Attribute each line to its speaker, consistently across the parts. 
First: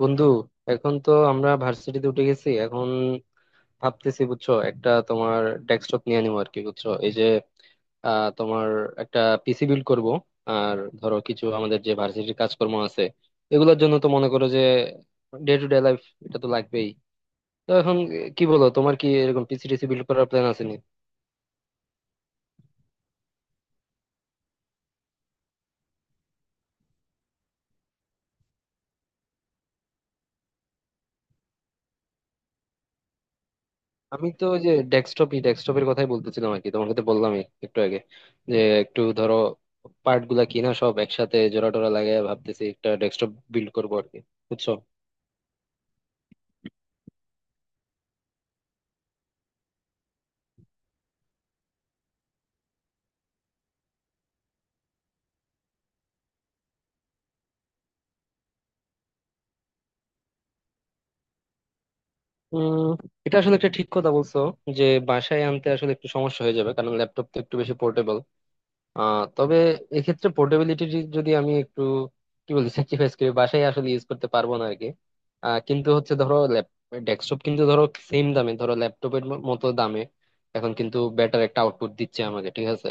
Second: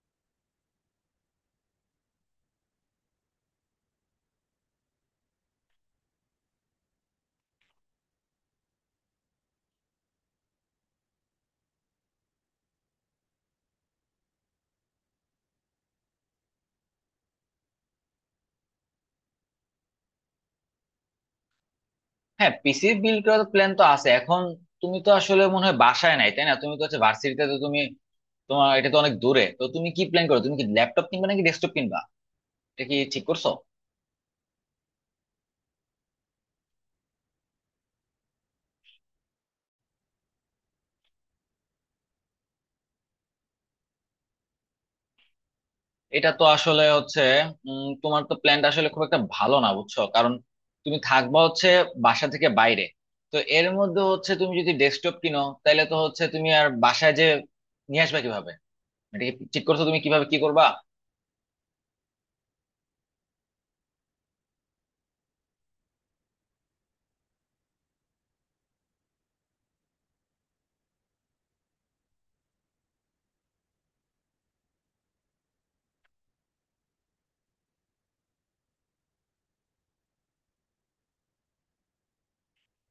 Speaker 1: বন্ধু এখন তো আমরা ভার্সিটিতে উঠে গেছি এখন ভাবতেছি বুঝছো একটা তোমার ডেস্কটপ নিয়ে নিবো আর কি বুঝছো এই যে তোমার একটা পিসি বিল্ড করব। আর ধরো কিছু আমাদের যে ভার্সিটির কাজকর্ম আছে এগুলোর জন্য তো মনে করো যে ডে টু ডে লাইফ এটা তো লাগবেই। তো এখন কি বলো, তোমার কি এরকম পিসি টিসি বিল্ড করার প্ল্যান আছে?
Speaker 2: হ্যাঁ, পিসি বিল্ড করার প্ল্যান তো আছে। এখন তুমি তো আসলে মনে হয় বাসায় নাই, তাই না? তুমি তো হচ্ছে ভার্সিটিতে, তো তুমি, তোমার এটা তো অনেক দূরে। তো তুমি কি প্ল্যান করো? তুমি কি ল্যাপটপ কিনবা নাকি ডেস্কটপ কিনবা? এটা কি ঠিক করছো?
Speaker 1: আমি তো ওই যে ডেস্কটপের কথাই বলতেছিলাম আর কি, তোমাকে তো বললামই একটু আগে যে একটু ধরো পার্ট গুলা কিনা সব একসাথে জোড়া টোরা লাগাই ভাবতেছি একটা ডেস্কটপ বিল্ড করবো আর কি বুঝছো।
Speaker 2: এটা তো আসলে হচ্ছে তোমার তো প্ল্যানটা আসলে খুব একটা ভালো না বুঝছো। কারণ তুমি থাকবা হচ্ছে বাসা থেকে বাইরে। তো এর মধ্যে হচ্ছে তুমি যদি ডেস্কটপ কিনো, তাহলে তো হচ্ছে তুমি আর বাসায় যে নিয়ে আসবা কিভাবে? এটা কি ঠিক করছো তুমি, কিভাবে কি করবা?
Speaker 1: উম এটা আসলে একটা ঠিক কথা বলছো যে বাসায় আনতে আসলে একটু সমস্যা হয়ে যাবে, কারণ ল্যাপটপ তো একটু বেশি পোর্টেবল। আহ তবে এক্ষেত্রে পোর্টেবিলিটি যদি আমি একটু কি বলি, স্যাক্রিফাইস করি, বাসায় আসলে ইউজ করতে পারবো না আরকি। কিন্তু হচ্ছে ধরো ডেস্কটপ কিন্তু ধরো সেম দামে ধরো ল্যাপটপের মতো দামে এখন কিন্তু বেটার একটা আউটপুট দিচ্ছে আমাকে, ঠিক আছে?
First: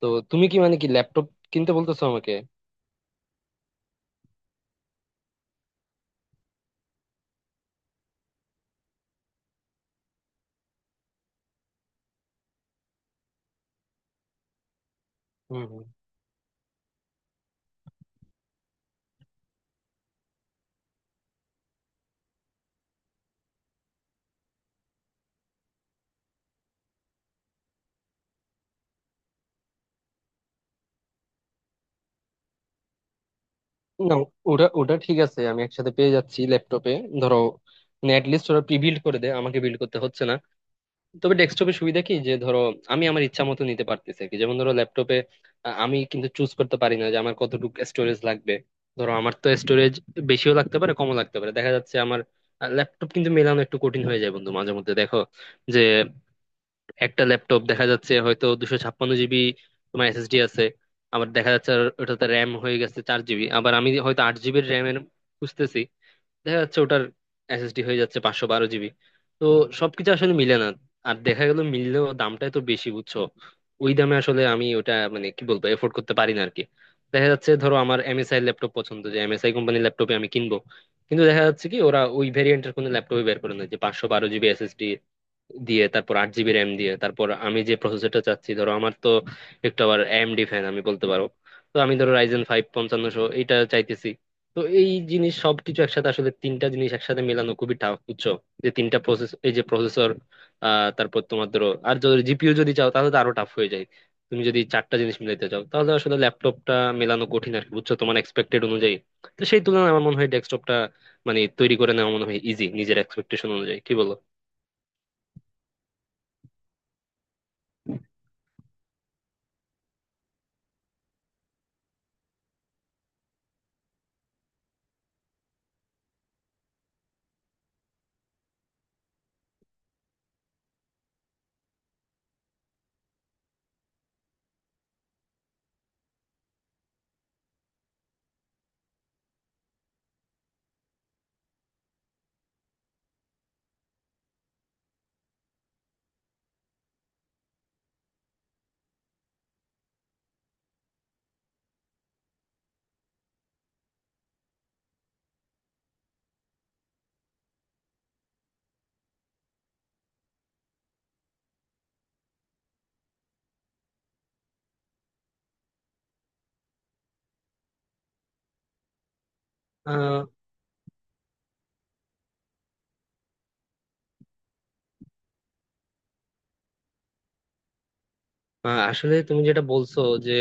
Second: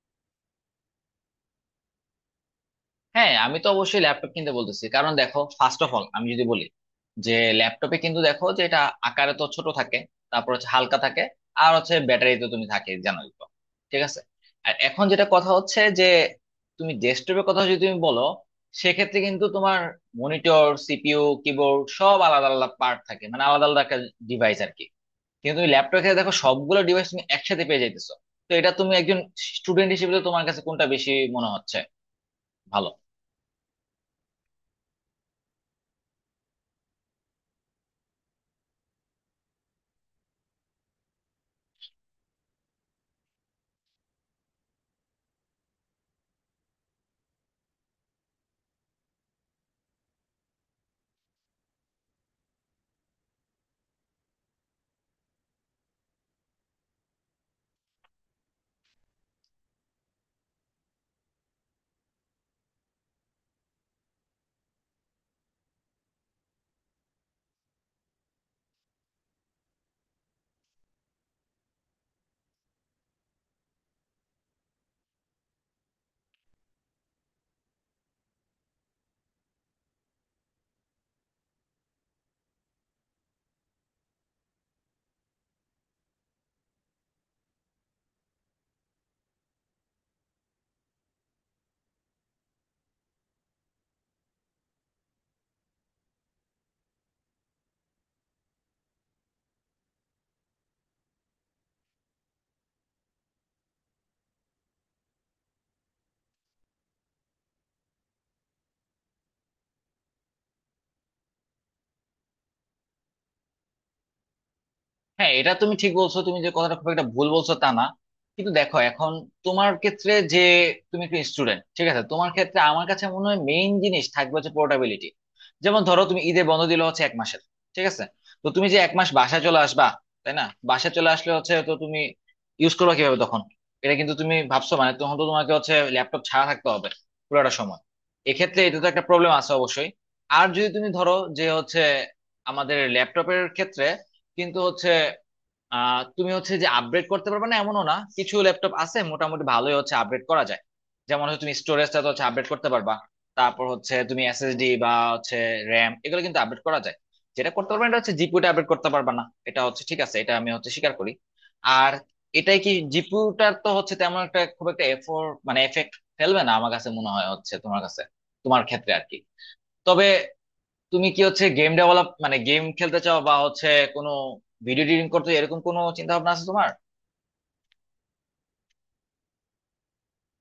Speaker 1: তো তুমি কি মানে কি ল্যাপটপ কিনতে বলতেছো আমাকে?
Speaker 2: হ্যাঁ, আমি তো অবশ্যই ল্যাপটপ কিনতে বলতেছি। কারণ দেখো, ফার্স্ট অফ অল আমি যদি বলি যে ল্যাপটপে কিন্তু দেখো যে এটা আকারে তো ছোট থাকে, তারপর হচ্ছে হালকা থাকে, আর হচ্ছে ব্যাটারি তো তুমি থাকে জানোই তো, ঠিক আছে। আর এখন যেটা কথা
Speaker 1: হুম
Speaker 2: হচ্ছে
Speaker 1: হুম।
Speaker 2: যে তুমি ডেস্কটপের কথা যদি তুমি বলো, সেক্ষেত্রে কিন্তু তোমার মনিটর, সিপিইউ, কিবোর্ড সব আলাদা আলাদা পার্ট থাকে, মানে আলাদা আলাদা একটা ডিভাইস আর কি। কিন্তু তুমি ল্যাপটপে ক্ষেত্রে দেখো সবগুলো ডিভাইস তুমি একসাথে পেয়ে যাইতেছো। তো এটা তুমি একজন স্টুডেন্ট হিসেবে তো তোমার কাছে কোনটা বেশি মনে হচ্ছে ভালো?
Speaker 1: না, ওটা ওটা ঠিক আছে, আমি একসাথে পেয়ে যাচ্ছি ল্যাপটপে, ধরো নেট লিস্ট ওরা প্রি বিল্ড করে দেয়, আমাকে বিল্ড করতে হচ্ছে না। তবে ডেস্কটপের সুবিধা কি যে ধরো আমি আমার ইচ্ছা মতো নিতে পারতেছি আর কি। যেমন ধরো ল্যাপটপে আমি কিন্তু চুজ করতে পারি না যে আমার কতটুকু স্টোরেজ লাগবে। ধরো আমার তো স্টোরেজ বেশিও লাগতে পারে, কমও লাগতে পারে। দেখা যাচ্ছে আমার ল্যাপটপ কিন্তু মেলানো একটু কঠিন হয়ে যায় বন্ধু, মাঝে মধ্যে দেখো যে একটা ল্যাপটপ দেখা যাচ্ছে হয়তো 256 GB তোমার এসএসডি আছে, আবার দেখা যাচ্ছে আর ওটাতে র্যাম হয়ে গেছে 4 GB, আবার আমি হয়তো 8 GB র্যামের খুঁজতেছি, দেখা যাচ্ছে ওটার এসএসডি হয়ে যাচ্ছে 512 GB। তো সবকিছু আসলে মিলে না। আর দেখা গেল মিললেও দামটা তো বেশি বুঝছো, ওই দামে আসলে আমি ওটা মানে কি বলবো এফোর্ড করতে পারি না আরকি। দেখা যাচ্ছে ধরো আমার এমএসআই ল্যাপটপ পছন্দ, যে এমএসআই কোম্পানির ল্যাপটপে আমি কিনবো, কিন্তু দেখা যাচ্ছে কি ওরা ওই ভেরিয়েন্টের কোনো ল্যাপটপই বের করে না যে 512 GB SSD দিয়ে তারপর 8 GB RAM দিয়ে তারপর আমি যে প্রসেসরটা চাচ্ছি। ধরো আমার তো একটু আবার এএমডি ফ্যান আমি বলতে পারো। তো আমি ধরো রাইজেন ফাইভ 5500 এইটা চাইতেছি। তো এই জিনিস সবকিছু একসাথে আসলে তিনটা জিনিস একসাথে মেলানো খুবই টাফ বুঝছো, যে তিনটা প্রসেস এই যে প্রসেসর, আহ তারপর তোমার ধরো আর যদি জিপিইউ যদি চাও তাহলে তো আরো টাফ হয়ে যায়। তুমি যদি চারটা জিনিস মিলাইতে চাও তাহলে আসলে ল্যাপটপটা মেলানো কঠিন আর কি, বুঝছো, তোমার এক্সপেক্টেড অনুযায়ী। তো সেই তুলনায় আমার মনে হয় ডেস্কটপটা মানে তৈরি করে নেওয়া মনে হয় ইজি নিজের এক্সপেকটেশন অনুযায়ী, কি বলো?
Speaker 2: হ্যাঁ, এটা তুমি ঠিক বলছো, তুমি যে কথাটা খুব একটা ভুল বলছো তা না। কিন্তু দেখো, এখন তোমার ক্ষেত্রে যে তুমি একটু স্টুডেন্ট, ঠিক আছে, তোমার ক্ষেত্রে আমার কাছে মনে হয় মেইন জিনিস থাকবে হচ্ছে পোর্টাবিলিটি। যেমন ধরো তুমি ঈদে বন্ধ দিলে হচ্ছে এক মাসের, ঠিক আছে, তো তুমি যে এক মাস বাসায় চলে আসবা, তাই না? বাসায় চলে আসলে হচ্ছে তো তুমি ইউজ করবে কিভাবে তখন? এটা কিন্তু তুমি ভাবছো, মানে তখন তো তোমাকে হচ্ছে ল্যাপটপ ছাড়া থাকতে হবে পুরোটা সময়। এক্ষেত্রে এটা তো একটা প্রবলেম আছে অবশ্যই। আর যদি তুমি ধরো যে হচ্ছে আমাদের ল্যাপটপের ক্ষেত্রে কিন্তু হচ্ছে তুমি হচ্ছে যে আপগ্রেড করতে পারবে না এমনও না, কিছু ল্যাপটপ আছে মোটামুটি ভালোই হচ্ছে আপগ্রেড করা যায়। যেমন হচ্ছে তুমি স্টোরেজটা তো হচ্ছে আপডেট করতে পারবা, তারপর হচ্ছে তুমি এসএসডি বা হচ্ছে র্যাম, এগুলো কিন্তু আপডেট করা যায়। যেটা করতে পারবে না, এটা হচ্ছে জিপিউটা আপডেট করতে পারবা না। এটা হচ্ছে ঠিক আছে, এটা আমি হচ্ছে স্বীকার করি। আর এটাই কি, জিপিউটার তো হচ্ছে তেমন একটা খুব একটা এফোর্ট মানে এফেক্ট ফেলবে না আমার কাছে মনে হয় হচ্ছে তোমার কাছে, তোমার ক্ষেত্রে আর কি। তবে তুমি কি হচ্ছে গেম ডেভেলপ মানে গেম খেলতে চাও বা হচ্ছে কোনো ভিডিও এডিটিং করতে চাও, এরকম কোনো চিন্তা ভাবনা আছে তোমার?
Speaker 1: আসলে তুমি যেটা বলছো যে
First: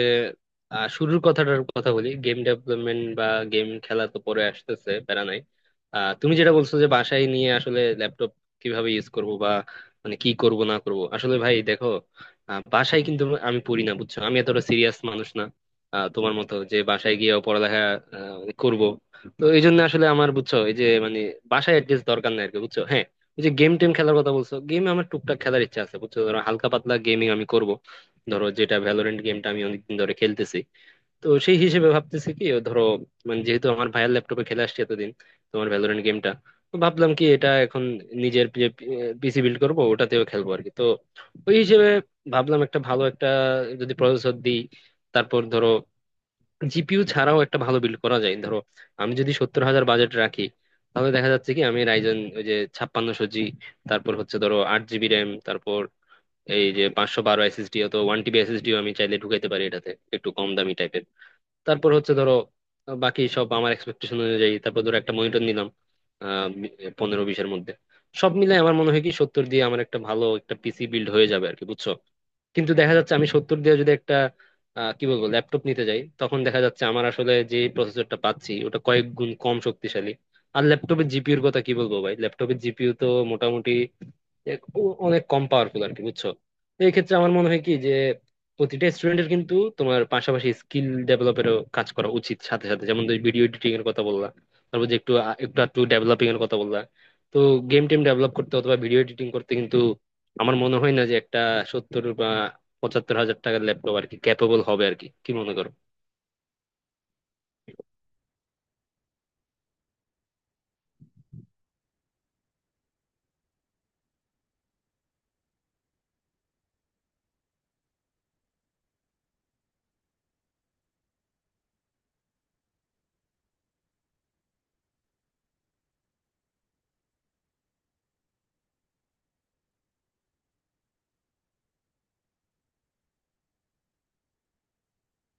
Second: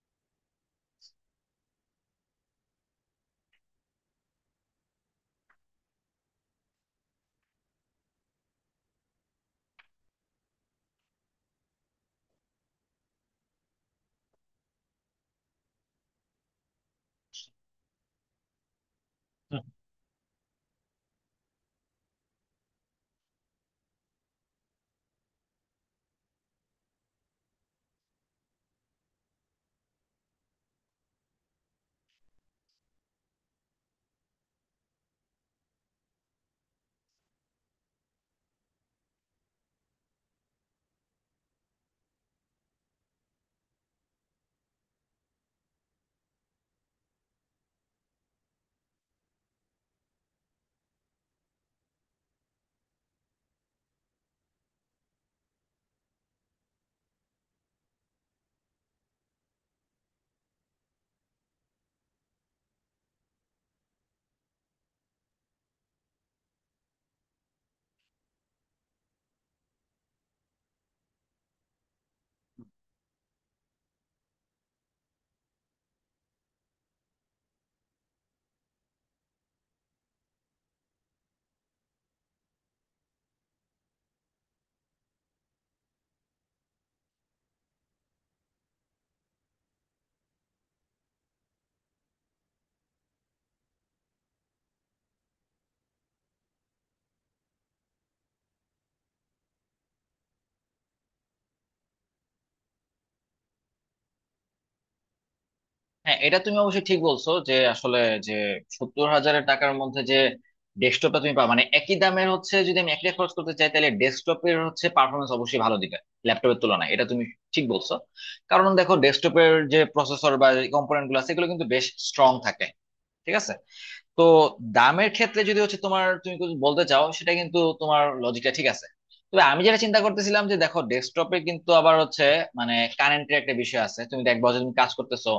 Speaker 1: শুরুর কথাটার কথা বলি, গেম ডেভেলপমেন্ট বা গেম খেলা তো পরে আসতেছে, প্যারা নাই। তুমি যেটা বলছো যে বাসায় নিয়ে আসলে ল্যাপটপ কিভাবে ইউজ করব বা মানে কি করব না করব, আসলে ভাই দেখো, বাসায় কিন্তু আমি পড়ি না বুঝছো, আমি এতটা সিরিয়াস মানুষ না। তোমার মতো যে বাসায় গিয়েও পড়ালেখা করব। তো এই
Speaker 2: হুম।
Speaker 1: জন্য আসলে আমার বুঝছো এই যে মানে বাসায় অ্যাডজাস্ট দরকার নাই আর কি বুঝছো। হ্যাঁ, ওই যে গেম টেম খেলার কথা বলছো, গেম আমার টুকটাক খেলার ইচ্ছা আছে বুঝছো, ধরো হালকা পাতলা গেমিং আমি করব। ধরো যেটা ভ্যালোরেন্ট গেমটা আমি অনেকদিন ধরে খেলতেছি, তো সেই হিসেবে ভাবতেছি কি ও ধরো মানে যেহেতু আমার ভাইয়ের ল্যাপটপে খেলে আসছি এতদিন তোমার ভ্যালোরেন্ট গেমটা, তো ভাবলাম কি এটা এখন নিজের যে পিসি বিল্ড করবো ওটাতেও খেলবো আর কি। তো ওই হিসেবে ভাবলাম একটা ভালো একটা যদি প্রসেসর দিই তারপর ধরো জিপিইউ ছাড়াও একটা ভালো বিল্ড করা যায়। ধরো আমি যদি 70,000 বাজেট রাখি তাহলে দেখা যাচ্ছে কি আমি রাইজন ওই যে 5600 জি, তারপর হচ্ছে ধরো 8 GB RAM, তারপর এই যে 512 GB SSD অথবা 1 TB SSD আমি চাইলে ঢুকাইতে পারি এটাতে একটু কম দামি টাইপের, তারপর হচ্ছে ধরো বাকি সব আমার এক্সপেকটেশন অনুযায়ী, তারপর ধরো একটা মনিটর নিলাম আহ 15-20 মধ্যে, সব মিলে আমার মনে হয় কি 70,000 দিয়ে আমার একটা ভালো একটা পিসি বিল্ড হয়ে যাবে আর কি বুঝছো। কিন্তু দেখা যাচ্ছে আমি 70,000 দিয়ে যদি একটা কি বলবো ল্যাপটপ নিতে যাই তখন দেখা যাচ্ছে আমার আসলে যে প্রসেসরটা পাচ্ছি ওটা কয়েক গুণ কম শক্তিশালী। আর ল্যাপটপের জিপিইউর কথা কি বলবো ভাই, ল্যাপটপের জিপিইউ তো মোটামুটি অনেক কম পাওয়ারফুল আর কি বুঝছো। এই ক্ষেত্রে আমার মনে হয় কি যে প্রতিটা স্টুডেন্টের কিন্তু তোমার পাশাপাশি স্কিল ডেভেলপেরও কাজ করা উচিত সাথে সাথে, যেমন তুমি ভিডিও এডিটিং এর কথা বললা, তারপর যে একটু আ- একটু একটু ডেভেলপিং এর কথা বললা। তো গেম টেম ডেভেলপ করতে অথবা ভিডিও এডিটিং করতে কিন্তু আমার মনে হয় না যে একটা 70-75,000 টাকার ল্যাপটপ আর কি ক্যাপেবল হবে আর কি, কি মনে করো?
Speaker 2: হ্যাঁ, এটা তুমি অবশ্যই ঠিক বলছো যে আসলে যে 70,000 এর টাকার মধ্যে যে ডেস্কটপটা তুমি পাবা, মানে একই দামের হচ্ছে, যদি আমি একটাই খরচ করতে চাই তাহলে ডেস্কটপের হচ্ছে পারফরমেন্স অবশ্যই ভালো দিবে ল্যাপটপের তুলনায়। এটা তুমি ঠিক বলছো। কারণ দেখো ডেস্কটপের যে প্রসেসর বা কম্পোনেন্ট গুলো আছে, এগুলো কিন্তু বেশ স্ট্রং থাকে, ঠিক আছে। তো দামের ক্ষেত্রে যদি হচ্ছে তোমার তুমি কিছু বলতে চাও, সেটা কিন্তু তোমার লজিকটা ঠিক আছে। তবে আমি যেটা চিন্তা করতেছিলাম, যে দেখো ডেস্কটপে কিন্তু আবার হচ্ছে মানে কারেন্টের একটা বিষয় আছে, তুমি দেখবা যে তুমি কাজ করতেছো,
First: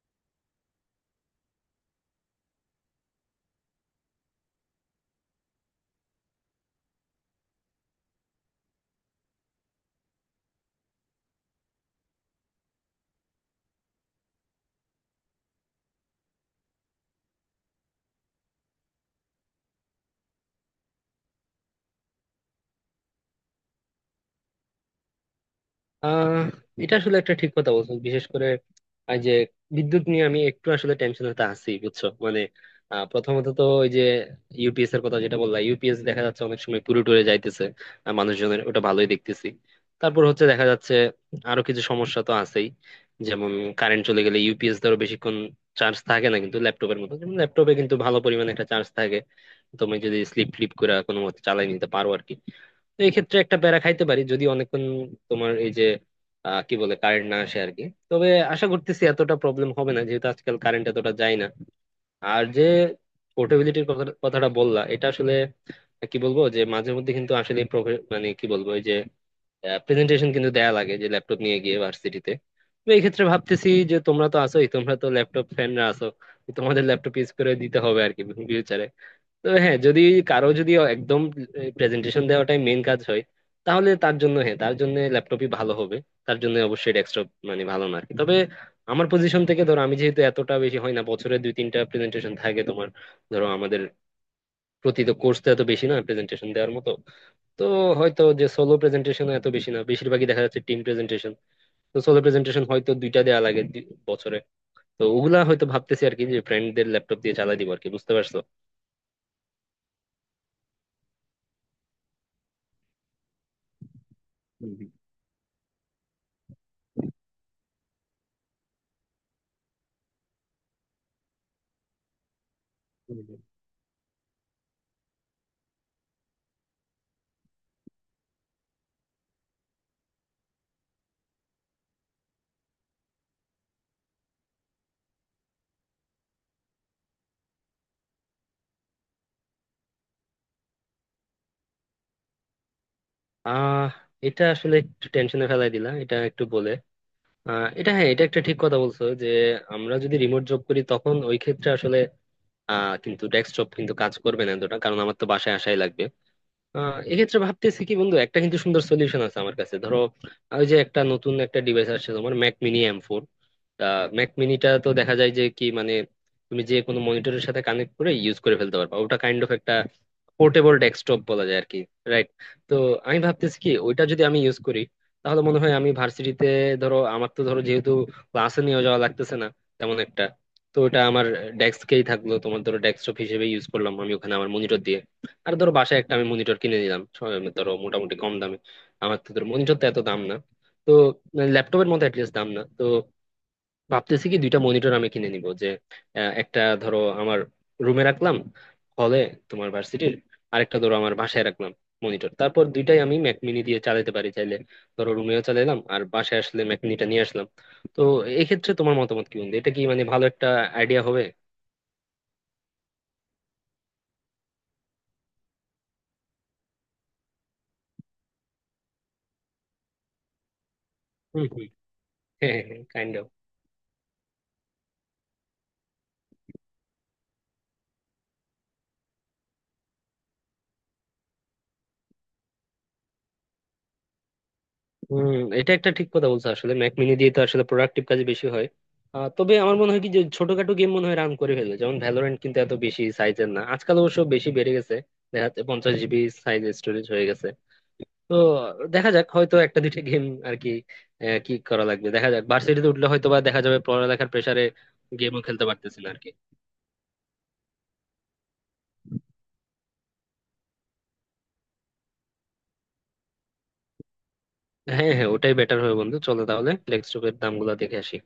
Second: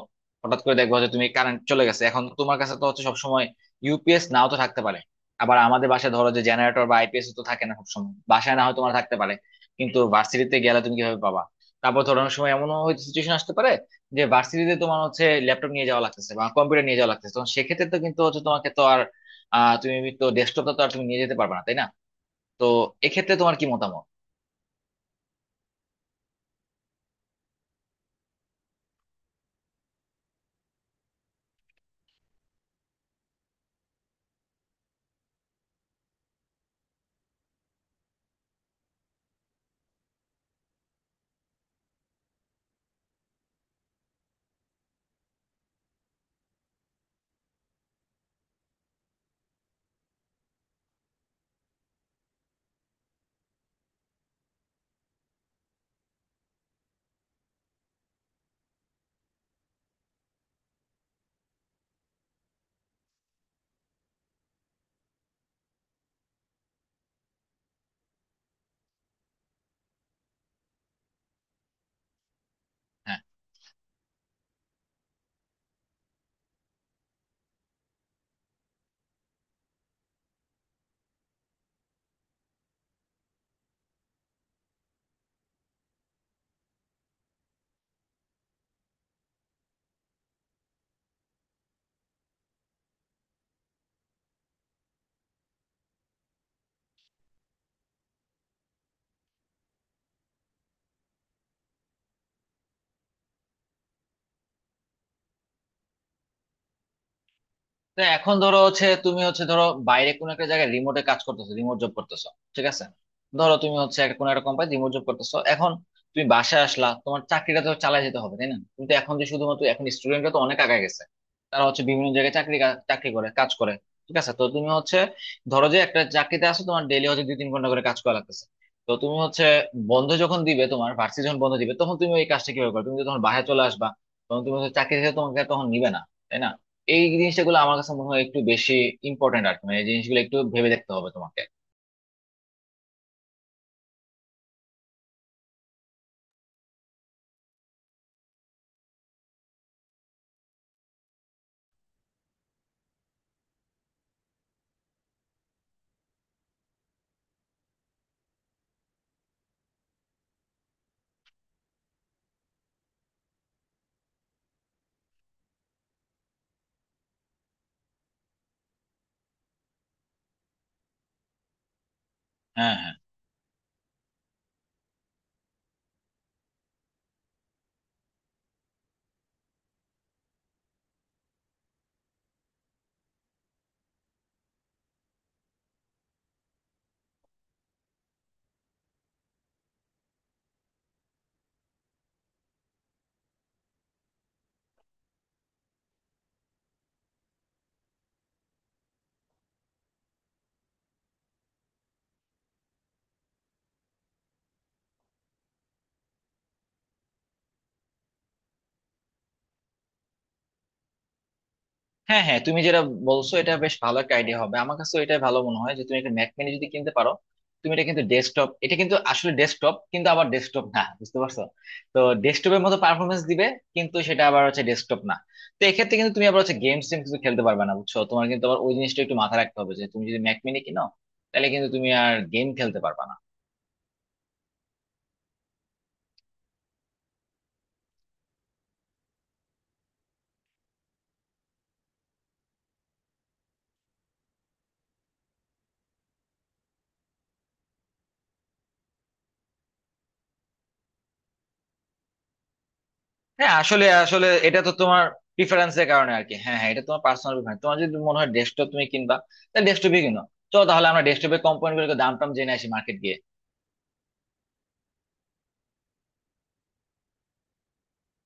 Speaker 2: হঠাৎ করে দেখবা যে তুমি কারেন্ট চলে গেছে, এখন তোমার কাছে তো হচ্ছে সবসময় ইউপিএস নাও তো থাকতে পারে। আবার আমাদের বাসায় ধরো যে জেনারেটর বা আইপিএস তো থাকে না সবসময়, বাসায় না হয় তোমার থাকতে পারে, কিন্তু ভার্সিটিতে গেলে তুমি কিভাবে পাবা? তারপর ধরো অনেক সময় এমনও হয়তো সিচুয়েশন আসতে পারে যে ভার্সিটিতে তোমার হচ্ছে ল্যাপটপ নিয়ে যাওয়া লাগতেছে বা কম্পিউটার নিয়ে যাওয়া লাগতেছে, তো সেক্ষেত্রে তো কিন্তু হচ্ছে তোমাকে তো আর তুমি তো ডেস্কটপটা তো আর তুমি নিয়ে যেতে পারবে না, তাই না? তো এক্ষেত্রে তোমার কি মতামত?
Speaker 1: আহ এটা আসলে একটা ঠিক কথা বলছো, বিশেষ করে এই যে বিদ্যুৎ নিয়ে আমি একটু আসলে টেনশনটা আছি বুঝছো মানে। প্রথমত তো ওই যে ইউপিএস এর কথা যেটা বললাম, ইউপিএস দেখা যাচ্ছে অনেক সময় পুরো টুরে যাইতেছে মানুষজনের, ওটা ভালোই দেখতেছি। তারপর হচ্ছে দেখা যাচ্ছে আরো কিছু সমস্যা তো আছেই, যেমন কারেন্ট চলে গেলে ইউপিএস ধরো বেশিক্ষণ চার্জ থাকে না, কিন্তু ল্যাপটপের মতো, যেমন ল্যাপটপে কিন্তু ভালো পরিমাণে একটা চার্জ থাকে, তুমি যদি স্লিপ ফ্লিপ করে কোনো মতে চালাই নিতে পারো আর কি। তো এই ক্ষেত্রে একটা প্যারা খাইতে পারি যদি অনেকক্ষণ তোমার এই যে কি বলে কারেন্ট না আসে আর কি। তবে আশা করতেছি এতটা প্রবলেম হবে না যেহেতু আজকাল কারেন্ট এতটা যায় না। আর যে পোর্টেবিলিটির কথাটা বললা, এটা আসলে কি বলবো, যে মাঝে মধ্যে কিন্তু আসলে মানে কি বলবো ওই যে প্রেজেন্টেশন কিন্তু দেয়া লাগে যে ল্যাপটপ নিয়ে গিয়ে ভার্সিটিতে। তো এই
Speaker 2: হ্যাঁ।
Speaker 1: ক্ষেত্রে ভাবতেছি যে তোমরা তো আসোই, তোমরা তো ল্যাপটপ ফ্যানরা আছো, তো তোমাদের ল্যাপটপ ইউজ করে দিতে হবে আর কি ফিউচারে। তবে হ্যাঁ, যদি কারো যদি একদম প্রেজেন্টেশন দেওয়াটাই মেন কাজ হয়, তাহলে তার জন্য হ্যাঁ তার জন্য ল্যাপটপই ভালো হবে, তার জন্য অবশ্যই ডেস্কটপ মানে ভালো না আর কি। তবে আমার পজিশন থেকে ধরো আমি যেহেতু এতটা বেশি হয় না, বছরে দুই তিনটা প্রেজেন্টেশন থাকে তোমার, ধরো আমাদের প্রতি তো কোর্স তো এত বেশি না প্রেজেন্টেশন দেওয়ার মতো। তো হয়তো যে সোলো প্রেজেন্টেশন এত বেশি না, বেশিরভাগই দেখা যাচ্ছে টিম প্রেজেন্টেশন। তো সোলো প্রেজেন্টেশন হয়তো দুইটা দেওয়া লাগে বছরে। তো ওগুলা হয়তো ভাবতেছি আর কি যে ফ্রেন্ডদের ল্যাপটপ দিয়ে চালাই দিব আর কি,
Speaker 2: তো
Speaker 1: বুঝতে
Speaker 2: এখন
Speaker 1: পারছো?
Speaker 2: ধরো হচ্ছে তুমি হচ্ছে ধরো বাইরে কোনো একটা জায়গায় রিমোটে কাজ করতেছো, রিমোট জব করতেছো, ঠিক আছে। ধরো তুমি হচ্ছে একটা কোনো একটা কোম্পানি
Speaker 1: হুম,
Speaker 2: রিমোট
Speaker 1: হুম,
Speaker 2: জব করতেছো এখন। তুমি বাসায় আসলা, তোমার চাকরিটা তো চালিয়ে যেতে হবে, তাই না? তুমি তো এখন যে শুধুমাত্র এখন স্টুডেন্টরা তো অনেক আগায় গেছে, তারা হচ্ছে বিভিন্ন জায়গায় চাকরি
Speaker 1: হুম।
Speaker 2: করে
Speaker 1: হুম।
Speaker 2: কাজ করে, ঠিক আছে। তো তুমি হচ্ছে ধরো যে একটা চাকরিতে আছো, তোমার ডেইলি হচ্ছে দুই তিন ঘন্টা করে কাজ করা লাগতেছে। তো তুমি হচ্ছে বন্ধ যখন দিবে, তোমার ভার্সিটি যখন বন্ধ দিবে, তখন তুমি ওই কাজটা কিভাবে করবে? তুমি তো তখন বাসায় চলে আসবা, তখন তুমি হচ্ছে চাকরি থেকে তোমাকে আর তখন নিবে না, তাই না? এই জিনিসটা গুলো আমার কাছে মনে হয় একটু বেশি ইম্পর্টেন্ট আর কি। মানে এই জিনিসগুলো একটু ভেবে দেখতে হবে তোমাকে।
Speaker 1: আহ এটা আসলে একটু টেনশনে ফেলাই দিলা এটা একটু বলে। আহ এটা হ্যাঁ, এটা একটা ঠিক কথা বলছো যে আমরা যদি রিমোট জব করি তখন ওই ক্ষেত্রে আসলে আহ কিন্তু ডেস্ক জব কিন্তু কাজ করবে না এতটা, কারণ আমার তো বাসায় আসাই লাগবে। এক্ষেত্রে ভাবতেছি কি বন্ধু, একটা কিন্তু সুন্দর সলিউশন আছে আমার কাছে। ধরো ওই যে একটা নতুন একটা ডিভাইস আসছে তোমার ম্যাক মিনি M4। ম্যাক মিনিটা তো দেখা যায় যে কি মানে তুমি যে কোনো মনিটরের সাথে কানেক্ট করে ইউজ করে ফেলতে পারবা, ওটা কাইন্ড অফ একটা পোর্টেবল ডেস্কটপ বলা যায় আর কি, রাইট?
Speaker 2: হ্যাঁ
Speaker 1: তো
Speaker 2: হ্যাঁ।
Speaker 1: আমি ভাবতেছি কি ওইটা যদি আমি ইউজ করি তাহলে মনে হয় আমি ভার্সিটিতে ধরো আমার তো ধরো যেহেতু ক্লাসে নিয়ে যাওয়া লাগতেছে না তেমন একটা, তো ওটা আমার ডেস্কেই থাকলো তোমার, ধরো ডেস্কটপ হিসেবে ইউজ করলাম আমি ওখানে আমার মনিটর দিয়ে। আর ধরো বাসায় একটা আমি মনিটর কিনে নিলাম ধরো মোটামুটি কম দামে, আমার তো ধরো মনিটর তো এত দাম না, তো ল্যাপটপের মতো অ্যাটলিস্ট দাম না। তো ভাবতেছি কি দুইটা মনিটর আমি কিনে নিব যে একটা ধরো আমার রুমে রাখলাম হলে তোমার ভার্সিটির, আরেকটা ধরো আমার বাসায় রাখলাম মনিটর, তারপর দুইটাই আমি ম্যাক মিনি দিয়ে চালাতে পারি চাইলে, ধরো রুমেও চালাইলাম আর বাসায় আসলে ম্যাক মিনিটা নিয়ে আসলাম। তো এক্ষেত্রে তোমার মতামত কি বন্ধু, এটা কি মানে ভালো একটা আইডিয়া হবে?
Speaker 2: তুমি যেটা বলছো এটা বেশ ভালো একটা আইডিয়া হবে আমার কাছে, এটা ভালো মনে হয় যে তুমি একটা ম্যাক মিনি যদি কিনতে পারো। তুমি এটা কিন্তু ডেস্কটপ, এটা কিন্তু আসলে ডেস্কটপ কিন্তু আবার ডেস্কটপ না, বুঝতে পারছো?
Speaker 1: হম হম
Speaker 2: তো
Speaker 1: হ্যাঁ,
Speaker 2: ডেস্কটপের মতো
Speaker 1: কাইন্ড।
Speaker 2: পারফরমেন্স দিবে কিন্তু সেটা আবার হচ্ছে ডেস্কটপ না। তো এক্ষেত্রে কিন্তু তুমি আবার হচ্ছে গেমস টেম কিন্তু খেলতে পারবে না বুঝছো, তোমার কিন্তু আবার ওই জিনিসটা একটু মাথায় রাখতে হবে যে তুমি যদি ম্যাক মিনি কিনো, তাহলে কিন্তু তুমি আর গেম খেলতে পারবে না।
Speaker 1: হম, এটা একটা ঠিক কথা বলছো, আসলে ম্যাক মিনি দিয়ে তো আসলে প্রোডাক্টিভ কাজে বেশি হয়। তবে আমার মনে হয় কি যে ছোটখাটো গেম মনে হয় রান করে ফেলে, যেমন ভ্যালোরেন্ট কিন্তু এত বেশি সাইজের না, আজকাল অবশ্য বেশি বেড়ে গেছে, দেখা যাচ্ছে 50 GB সাইজ স্টোরেজ হয়ে গেছে। তো দেখা যাক হয়তো একটা দুইটা গেম আর কি কি করা লাগবে দেখা যাক। ভার্সিটিতে উঠলে হয়তো বা
Speaker 2: হ্যাঁ,
Speaker 1: দেখা যাবে
Speaker 2: আসলে আসলে
Speaker 1: পড়ালেখার
Speaker 2: এটা
Speaker 1: প্রেসারে
Speaker 2: তো তোমার
Speaker 1: গেমও খেলতে
Speaker 2: প্রিফারেন্সের
Speaker 1: পারতেছি না
Speaker 2: কারণে
Speaker 1: আর
Speaker 2: আর
Speaker 1: কি।
Speaker 2: কি। হ্যাঁ হ্যাঁ, এটা তোমার পার্সোনাল প্রিফারেন্স। তোমার যদি মনে হয় ডেস্কটপ তুমি কিনবা, তাহলে ডেস্কটপই কিনো। চলো তাহলে আমরা ডেস্কটপের কম্পোনেন্ট গুলোকে দাম টাম জেনে আসি মার্কেট গিয়ে।
Speaker 1: হ্যাঁ হ্যাঁ ওটাই বেটার হবে বন্ধু, চলো তাহলে ডেস্কটপের দামগুলো দেখে আসি।